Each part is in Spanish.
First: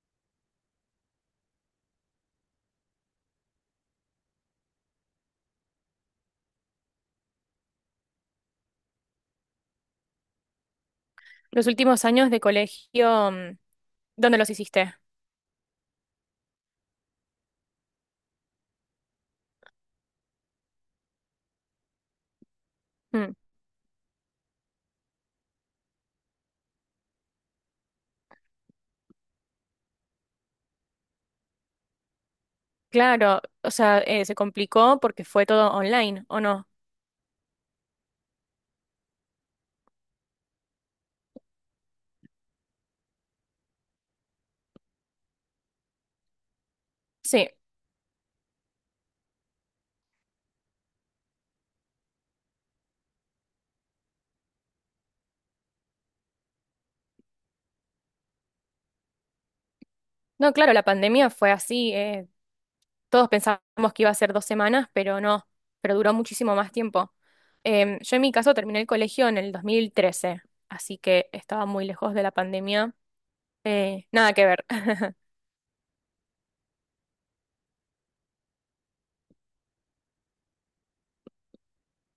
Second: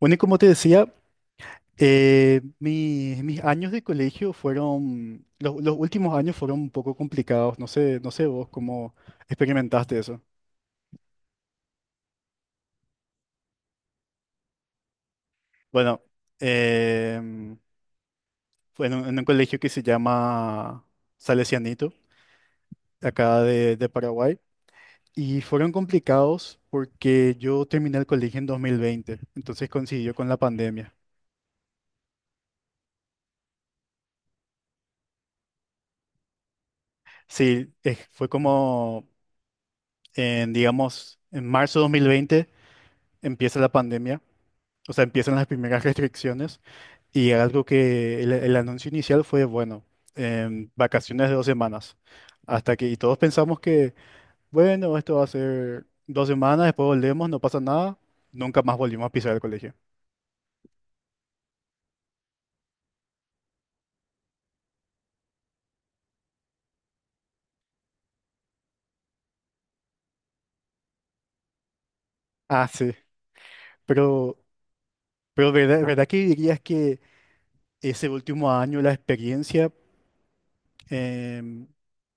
Bueno, y como te decía, mis años de colegio fueron, los últimos años fueron un poco complicados. No sé, no sé vos cómo experimentaste eso. Los últimos años de colegio, ¿dónde los hiciste? Bueno, em, fue en un colegio que se llama Salesianito, Mm, acá de Paraguay, y fueron complicados porque yo terminé el colegio en 2020, entonces coincidió con la pandemia. claro, o sea, se complicó porque fue todo online, ¿o no? Sí, fue como en, digamos, en marzo de 2020 empieza la pandemia. O sea, empiezan las primeras restricciones, y Sí, algo que el anuncio inicial fue, bueno, vacaciones de 2 semanas. Hasta que, y todos pensamos que, bueno, esto va a ser 2 semanas, después volvemos, no pasa nada, nunca más volvimos a pisar el colegio. no, claro, la pandemia fue así. Todos pensábamos que iba a ser dos semanas, pero no, pero duró muchísimo más tiempo. Yo en mi caso terminé el colegio en el 2013, así que estaba muy lejos de la Ah, sí, pandemia. Nada pero, que ver. pero ¿verdad, verdad que dirías que ese último año, la experiencia, em,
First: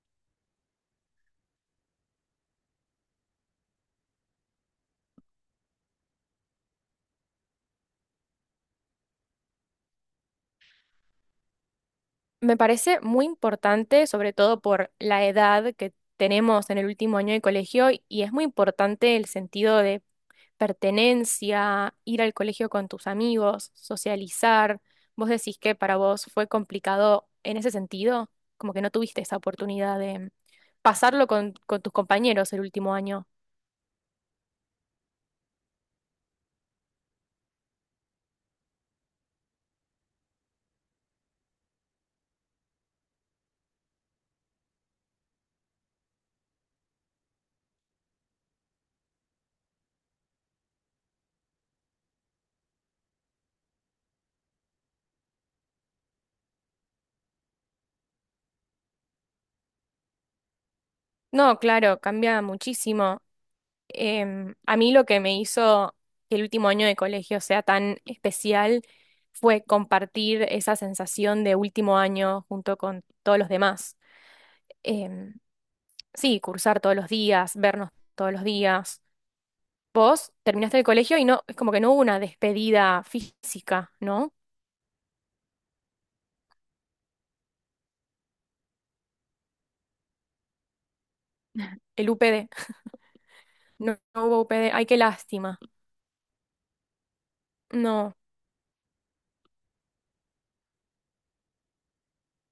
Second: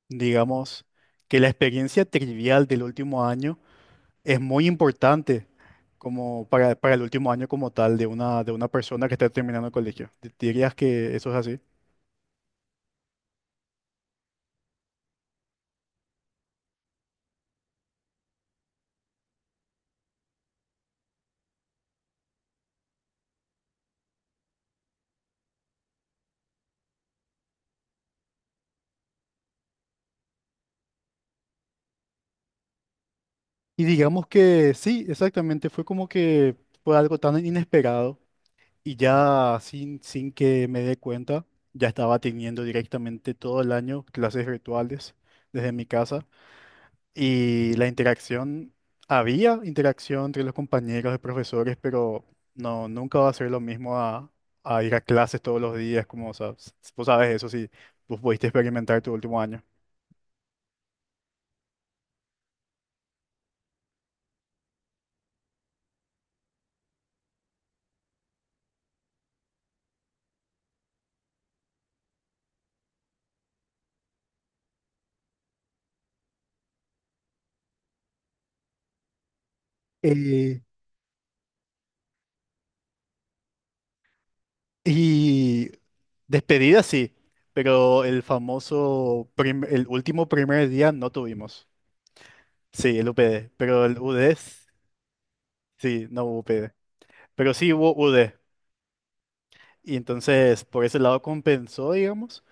digamos, que la experiencia trivial del último año es muy importante como para el último año como tal de una persona que está terminando el colegio? ¿Dirías que eso es así? Me parece muy importante, sobre todo por la edad que tenemos en el último año de colegio, y es muy importante el sentido de pertenencia, ir al colegio con tus amigos, socializar. ¿Vos decís que para vos fue complicado en ese sentido? Como que no tuviste esa oportunidad de pasarlo con tus compañeros el último año. Y digamos que sí, exactamente, fue como que fue algo tan inesperado y ya sin, sin que me dé cuenta, ya estaba teniendo directamente todo el año clases virtuales desde mi casa. Y la interacción, había interacción entre los compañeros de profesores, pero no, nunca va a ser lo mismo a ir a clases todos los días, como, o sea, vos sabes eso, si vos pudiste experimentar tu último año. No, claro, cambia muchísimo. A mí lo que me hizo que el último año de colegio sea tan especial fue compartir esa sensación de último año junto con todos los demás. Em, sí, cursar todos los días, vernos todos los días. Vos Eh, terminaste el colegio y no, es como que no hubo una despedida física, ¿no? y despedida sí, pero el famoso, el último primer día no tuvimos. El UPD, Sí, el UPD, pero el no, no UD, hubo UPD, ay, qué lástima, sí, no hubo UPD, pero sí hubo no. UD. Y entonces, por ese lado compensó, digamos.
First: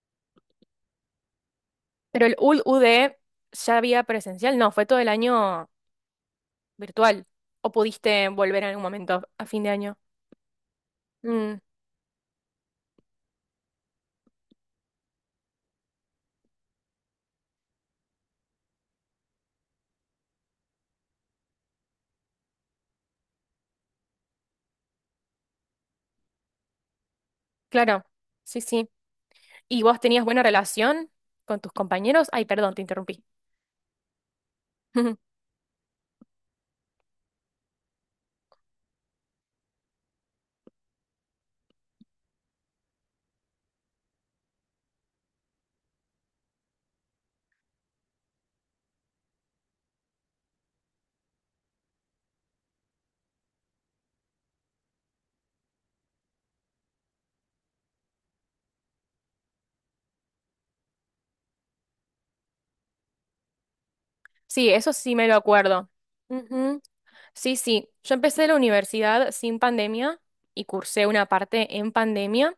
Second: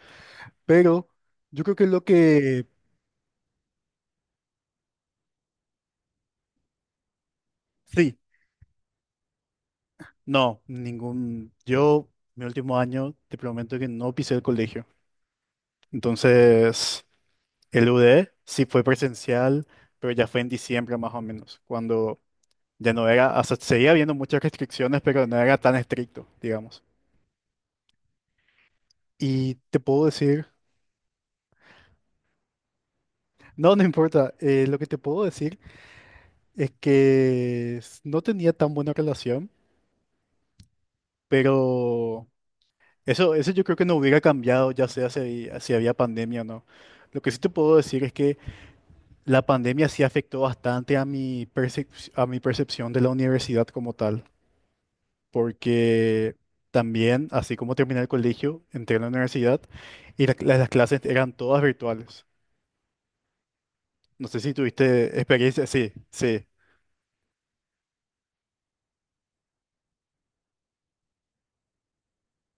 Pero yo creo que lo Pero el que UD ya había presencial, no, fue todo el año virtual. ¿O sí, pudiste volver en algún momento a fin de año? no, ningún. Mm, Yo, mi último año, te prometo que no pisé el colegio. Entonces, el UD sí fue presencial, pero ya fue en diciembre más o menos, cuando ya no era, o sea, seguía habiendo muchas restricciones, pero no era tan estricto, digamos. claro, sí, sí. Y te ¿Y vos puedo tenías buena decir, relación con tus compañeros? Ay, perdón, te interrumpí. no, no importa, lo que te puedo decir es que no tenía tan buena relación, pero. Eso yo creo que no hubiera cambiado, ya sea si había, si había pandemia o no. Lo que sí te puedo decir es que la pandemia sí afectó bastante a a mi percepción de la universidad como tal, porque también, así como terminé el colegio, entré a la universidad y las clases eran todas virtuales. No sé si Sí, eso sí tuviste me lo experiencia, acuerdo. sí, sí. Ujú. Sí, sí. Yo empecé la universidad sin pandemia y cursé una parte en pandemia,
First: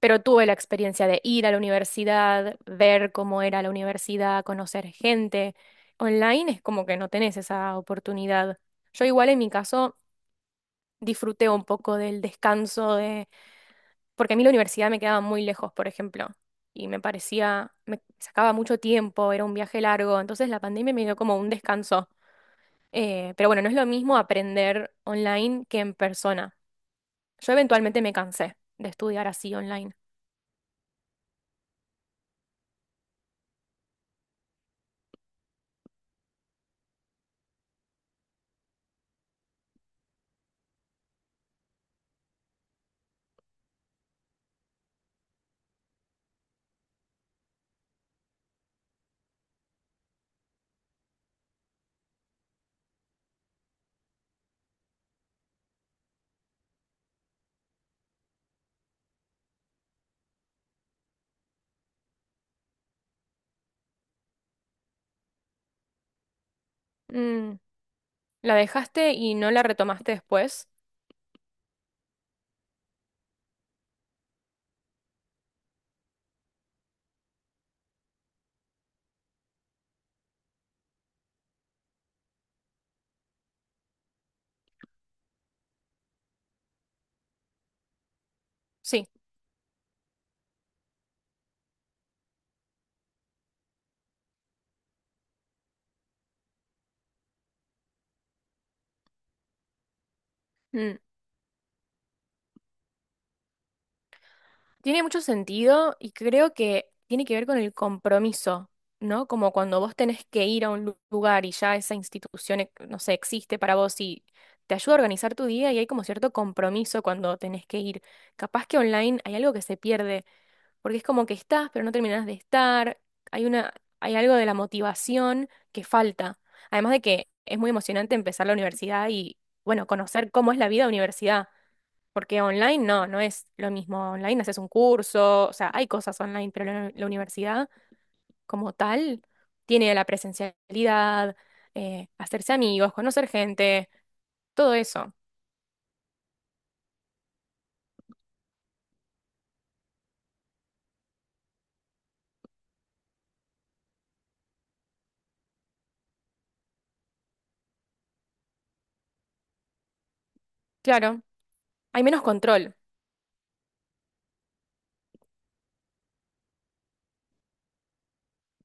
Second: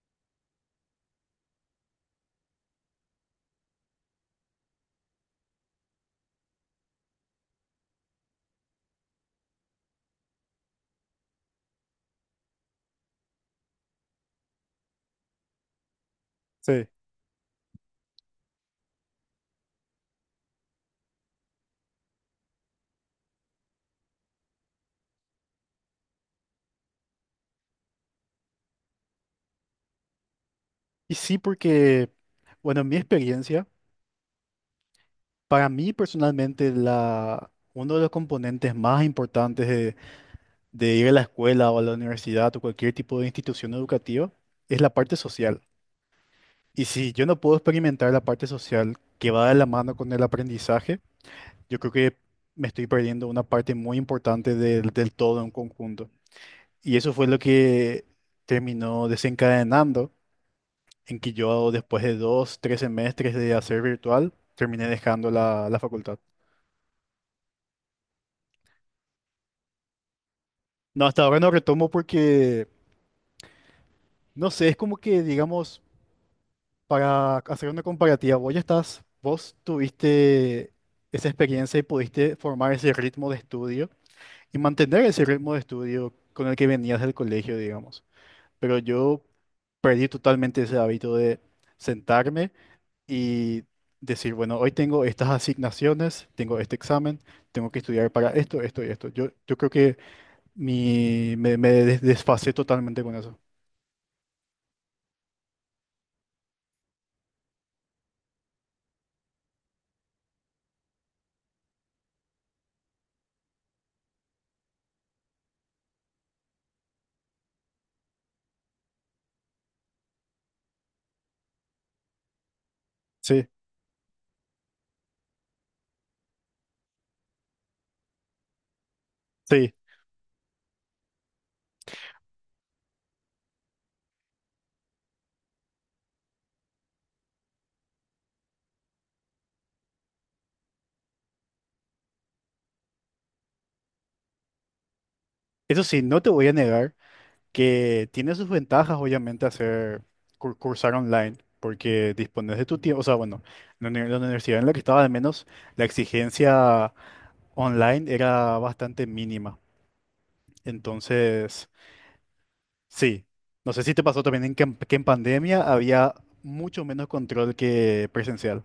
pero tuve la experiencia de ir a la universidad, ver cómo era la universidad, conocer gente. Online es como que no tenés esa oportunidad. Yo igual en mi caso disfruté un poco del descanso de, porque a mí la universidad me quedaba muy lejos, por ejemplo, Sí. y me parecía, me sacaba mucho tiempo, era un viaje largo, entonces la pandemia me dio como un descanso. Pero bueno, no es lo mismo aprender online que en persona. Yo eventualmente me cansé de estudiar así online. Y sí, porque, bueno, en mi experiencia, para mí personalmente, la, uno de los componentes más importantes de ir a la escuela o a la universidad o cualquier tipo de institución educativa es la parte social. Y si yo no puedo experimentar la parte social que va de la mano con el aprendizaje, yo creo que me estoy perdiendo una parte muy importante del, del todo en conjunto. Y eso fue lo que terminó desencadenando en que yo después de dos, tres semestres de hacer virtual, terminé dejando la facultad. Mm, ¿la dejaste y no la retomaste después? No, hasta ahora no retomo porque no sé, es como que, digamos, para hacer una comparativa, vos ya estás, vos tuviste esa experiencia y pudiste formar ese ritmo de estudio y mantener ese ritmo de estudio con el que venías del colegio, digamos. Pero Sí. yo perdí totalmente ese hábito de sentarme y decir, bueno, hoy tengo estas asignaciones, tengo este examen, tengo que estudiar para esto, esto y esto. Yo creo que Mm. mi, desfasé totalmente con eso. Tiene mucho sentido y creo que tiene que ver con el compromiso, ¿no? Como cuando vos tenés que ir a un lugar y ya esa institución, no sé, existe para vos y te ayuda a organizar tu día y hay como cierto compromiso cuando tenés que ir. Capaz que online hay algo que se pierde, porque es como que estás, pero no terminás de estar. Hay Sí, una, hay algo de la motivación que falta. Además de que es muy emocionante empezar la universidad y, sí. bueno, conocer cómo es la vida de universidad. Porque online no, no es lo mismo. Online haces un curso, o sea, hay cosas online, pero la universidad como tal tiene la presencialidad, hacerse amigos, conocer gente, todo eso. Eso sí, no te voy a negar que tiene sus ventajas, obviamente, hacer cursar online, porque dispones de tu tiempo. O sea, bueno, la universidad en la que estaba, al menos, la exigencia online era bastante mínima. Claro, Entonces, hay menos control. sí. No sé si te pasó también en que, en que en pandemia había mucho menos control que presencial.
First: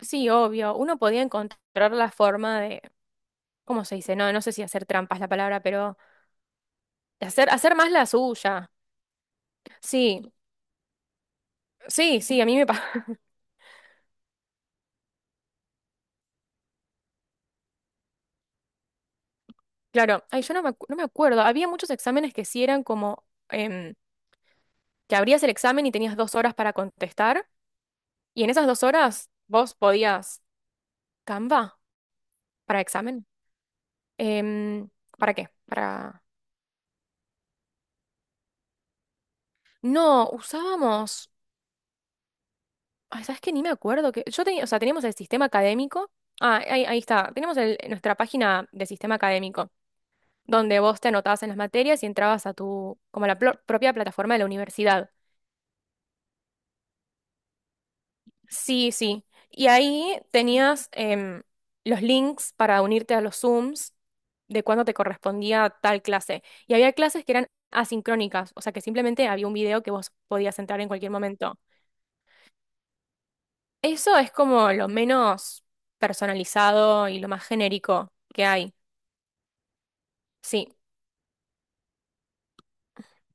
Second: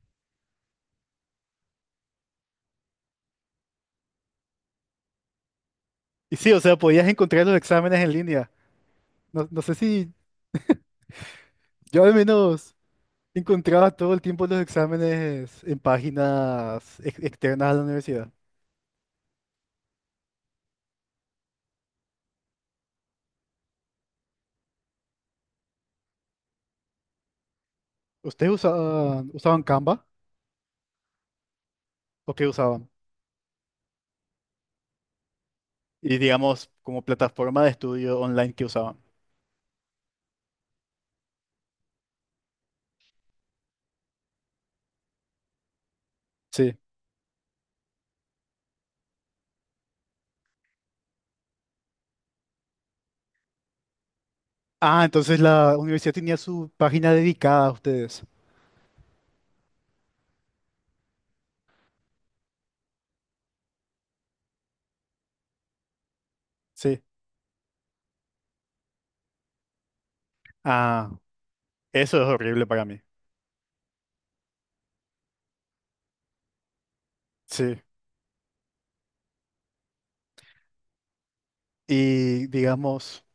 Sí, obvio, uno podía encontrar la forma de, ¿cómo se dice? No, no sé si hacer trampas la palabra, pero Y sí, o sea, podías de encontrar hacer, los hacer más exámenes la en línea. suya. No, no sé si Sí, yo al sí, sí, a mí me menos pasa. encontraba todo el tiempo los exámenes en externas a la universidad. Claro, ay, yo no me, no me acuerdo. Había muchos exámenes que sí eran como... em, que abrías el examen y tenías dos horas para contestar, y en ¿Ustedes esas dos usaban, horas usaban vos Canva podías Canva o qué para usaban? examen. Em, ¿Para qué? Y Para... digamos, como plataforma de estudio online que usaban. No, usábamos... Ay, ¿sabes qué? Ni me acuerdo que... Yo tenía, o sea, teníamos el sistema académico. Ah, Sí. ahí, ahí está. Tenemos el- nuestra página de sistema académico, donde vos te anotabas en las materias y entrabas a tu, como a la plo- propia plataforma de la Ah, universidad. entonces la universidad tenía su página dedicada a ustedes. Sí, sí. Y ahí tenías los links para unirte a los Zooms de cuándo te correspondía tal clase. Y había Sí. clases que eran asincrónicas, o sea que simplemente había un video que vos podías entrar en cualquier Ah, momento. eso es horrible para mí. Eso es como lo menos personalizado y lo más Sí. genérico que hay. Sí. Y digamos,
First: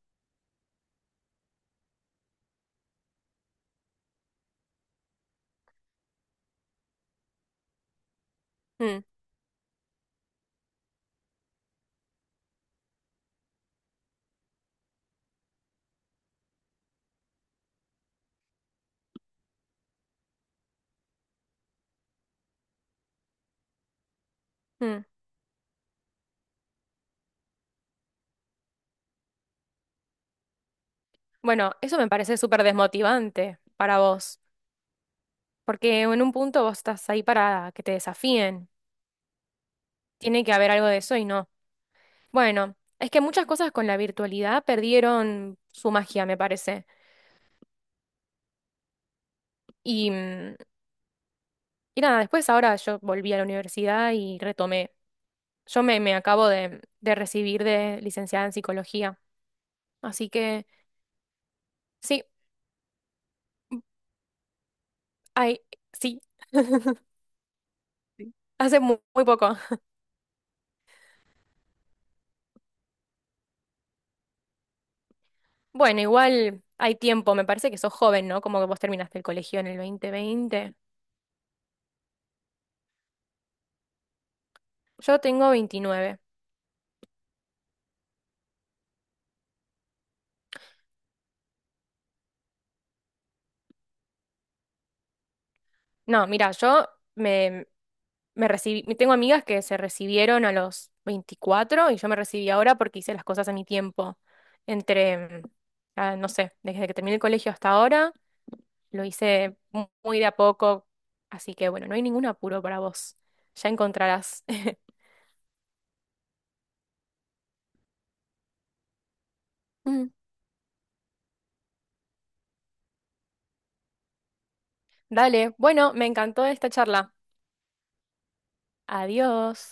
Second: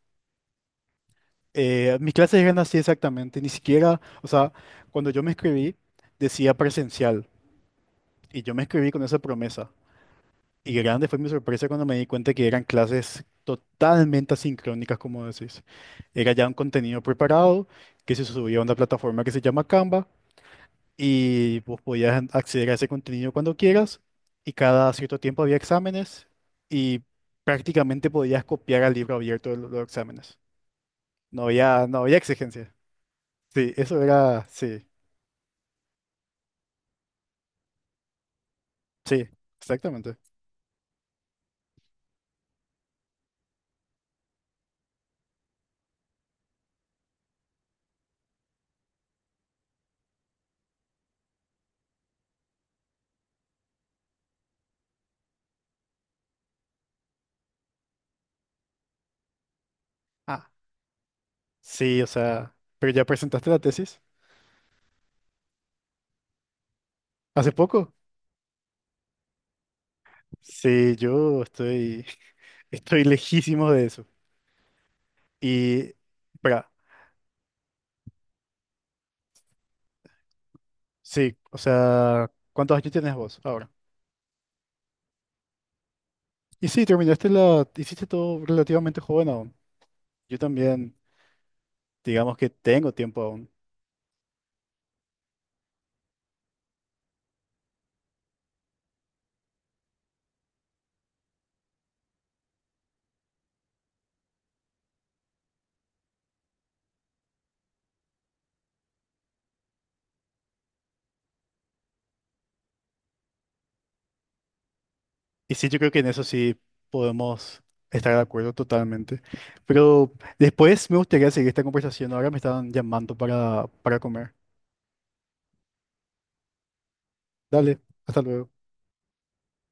mis clases eran así exactamente. Ni siquiera, o sea, cuando yo me escribí, decía presencial. Y yo me escribí con Mm, esa promesa. Y grande fue mi sorpresa cuando me di cuenta que eran clases totalmente asincrónicas, como decís. Era ya un contenido preparado que se subía a una plataforma que se llama Canva y vos podías acceder a ese contenido cuando quieras, y cada mm. cierto tiempo había exámenes y prácticamente podías copiar al libro abierto de los exámenes. No Bueno, había, eso no me había parece súper exigencia. desmotivante Sí, para eso vos, era, sí, porque en un punto vos estás ahí para que te desafíen. sí, exactamente. Tiene que haber algo de eso y no. Bueno, es que muchas cosas con la virtualidad perdieron su magia, me parece. Y, mm, y nada, después ahora yo volví a la universidad y retomé. Yo me, me acabo de recibir de licenciada en psicología. Así Ah, que sí, o sí, sea, pero ya presentaste la tesis hay, sí, hace poco. hace muy, poco. Sí, yo estoy... Estoy lejísimo de eso. Y, Bueno, igual espera, hay tiempo, me parece que sos joven, ¿no? Como que vos terminaste el colegio en el 2020. sí, o sea, ¿cuántos años tienes vos ahora? Yo tengo 29. Y sí, terminaste la, hiciste todo relativamente joven aún. Yo también, digamos que tengo tiempo aún. No, mira, yo me recibí, tengo amigas que se recibieron a los 24 y yo me recibí ahora porque hice las cosas a mi tiempo. Entre, no sé, desde que terminé el colegio hasta ahora, lo hice muy de a poco. Así que bueno, no hay ningún apuro para vos. Ya encontrarás. Y sí, yo creo que en eso sí podemos estar de acuerdo totalmente. Mm. Pero después me gustaría seguir esta conversación. Ahora me están llamando para comer. Dale, bueno, me encantó esta charla. Dale, hasta luego. Adiós.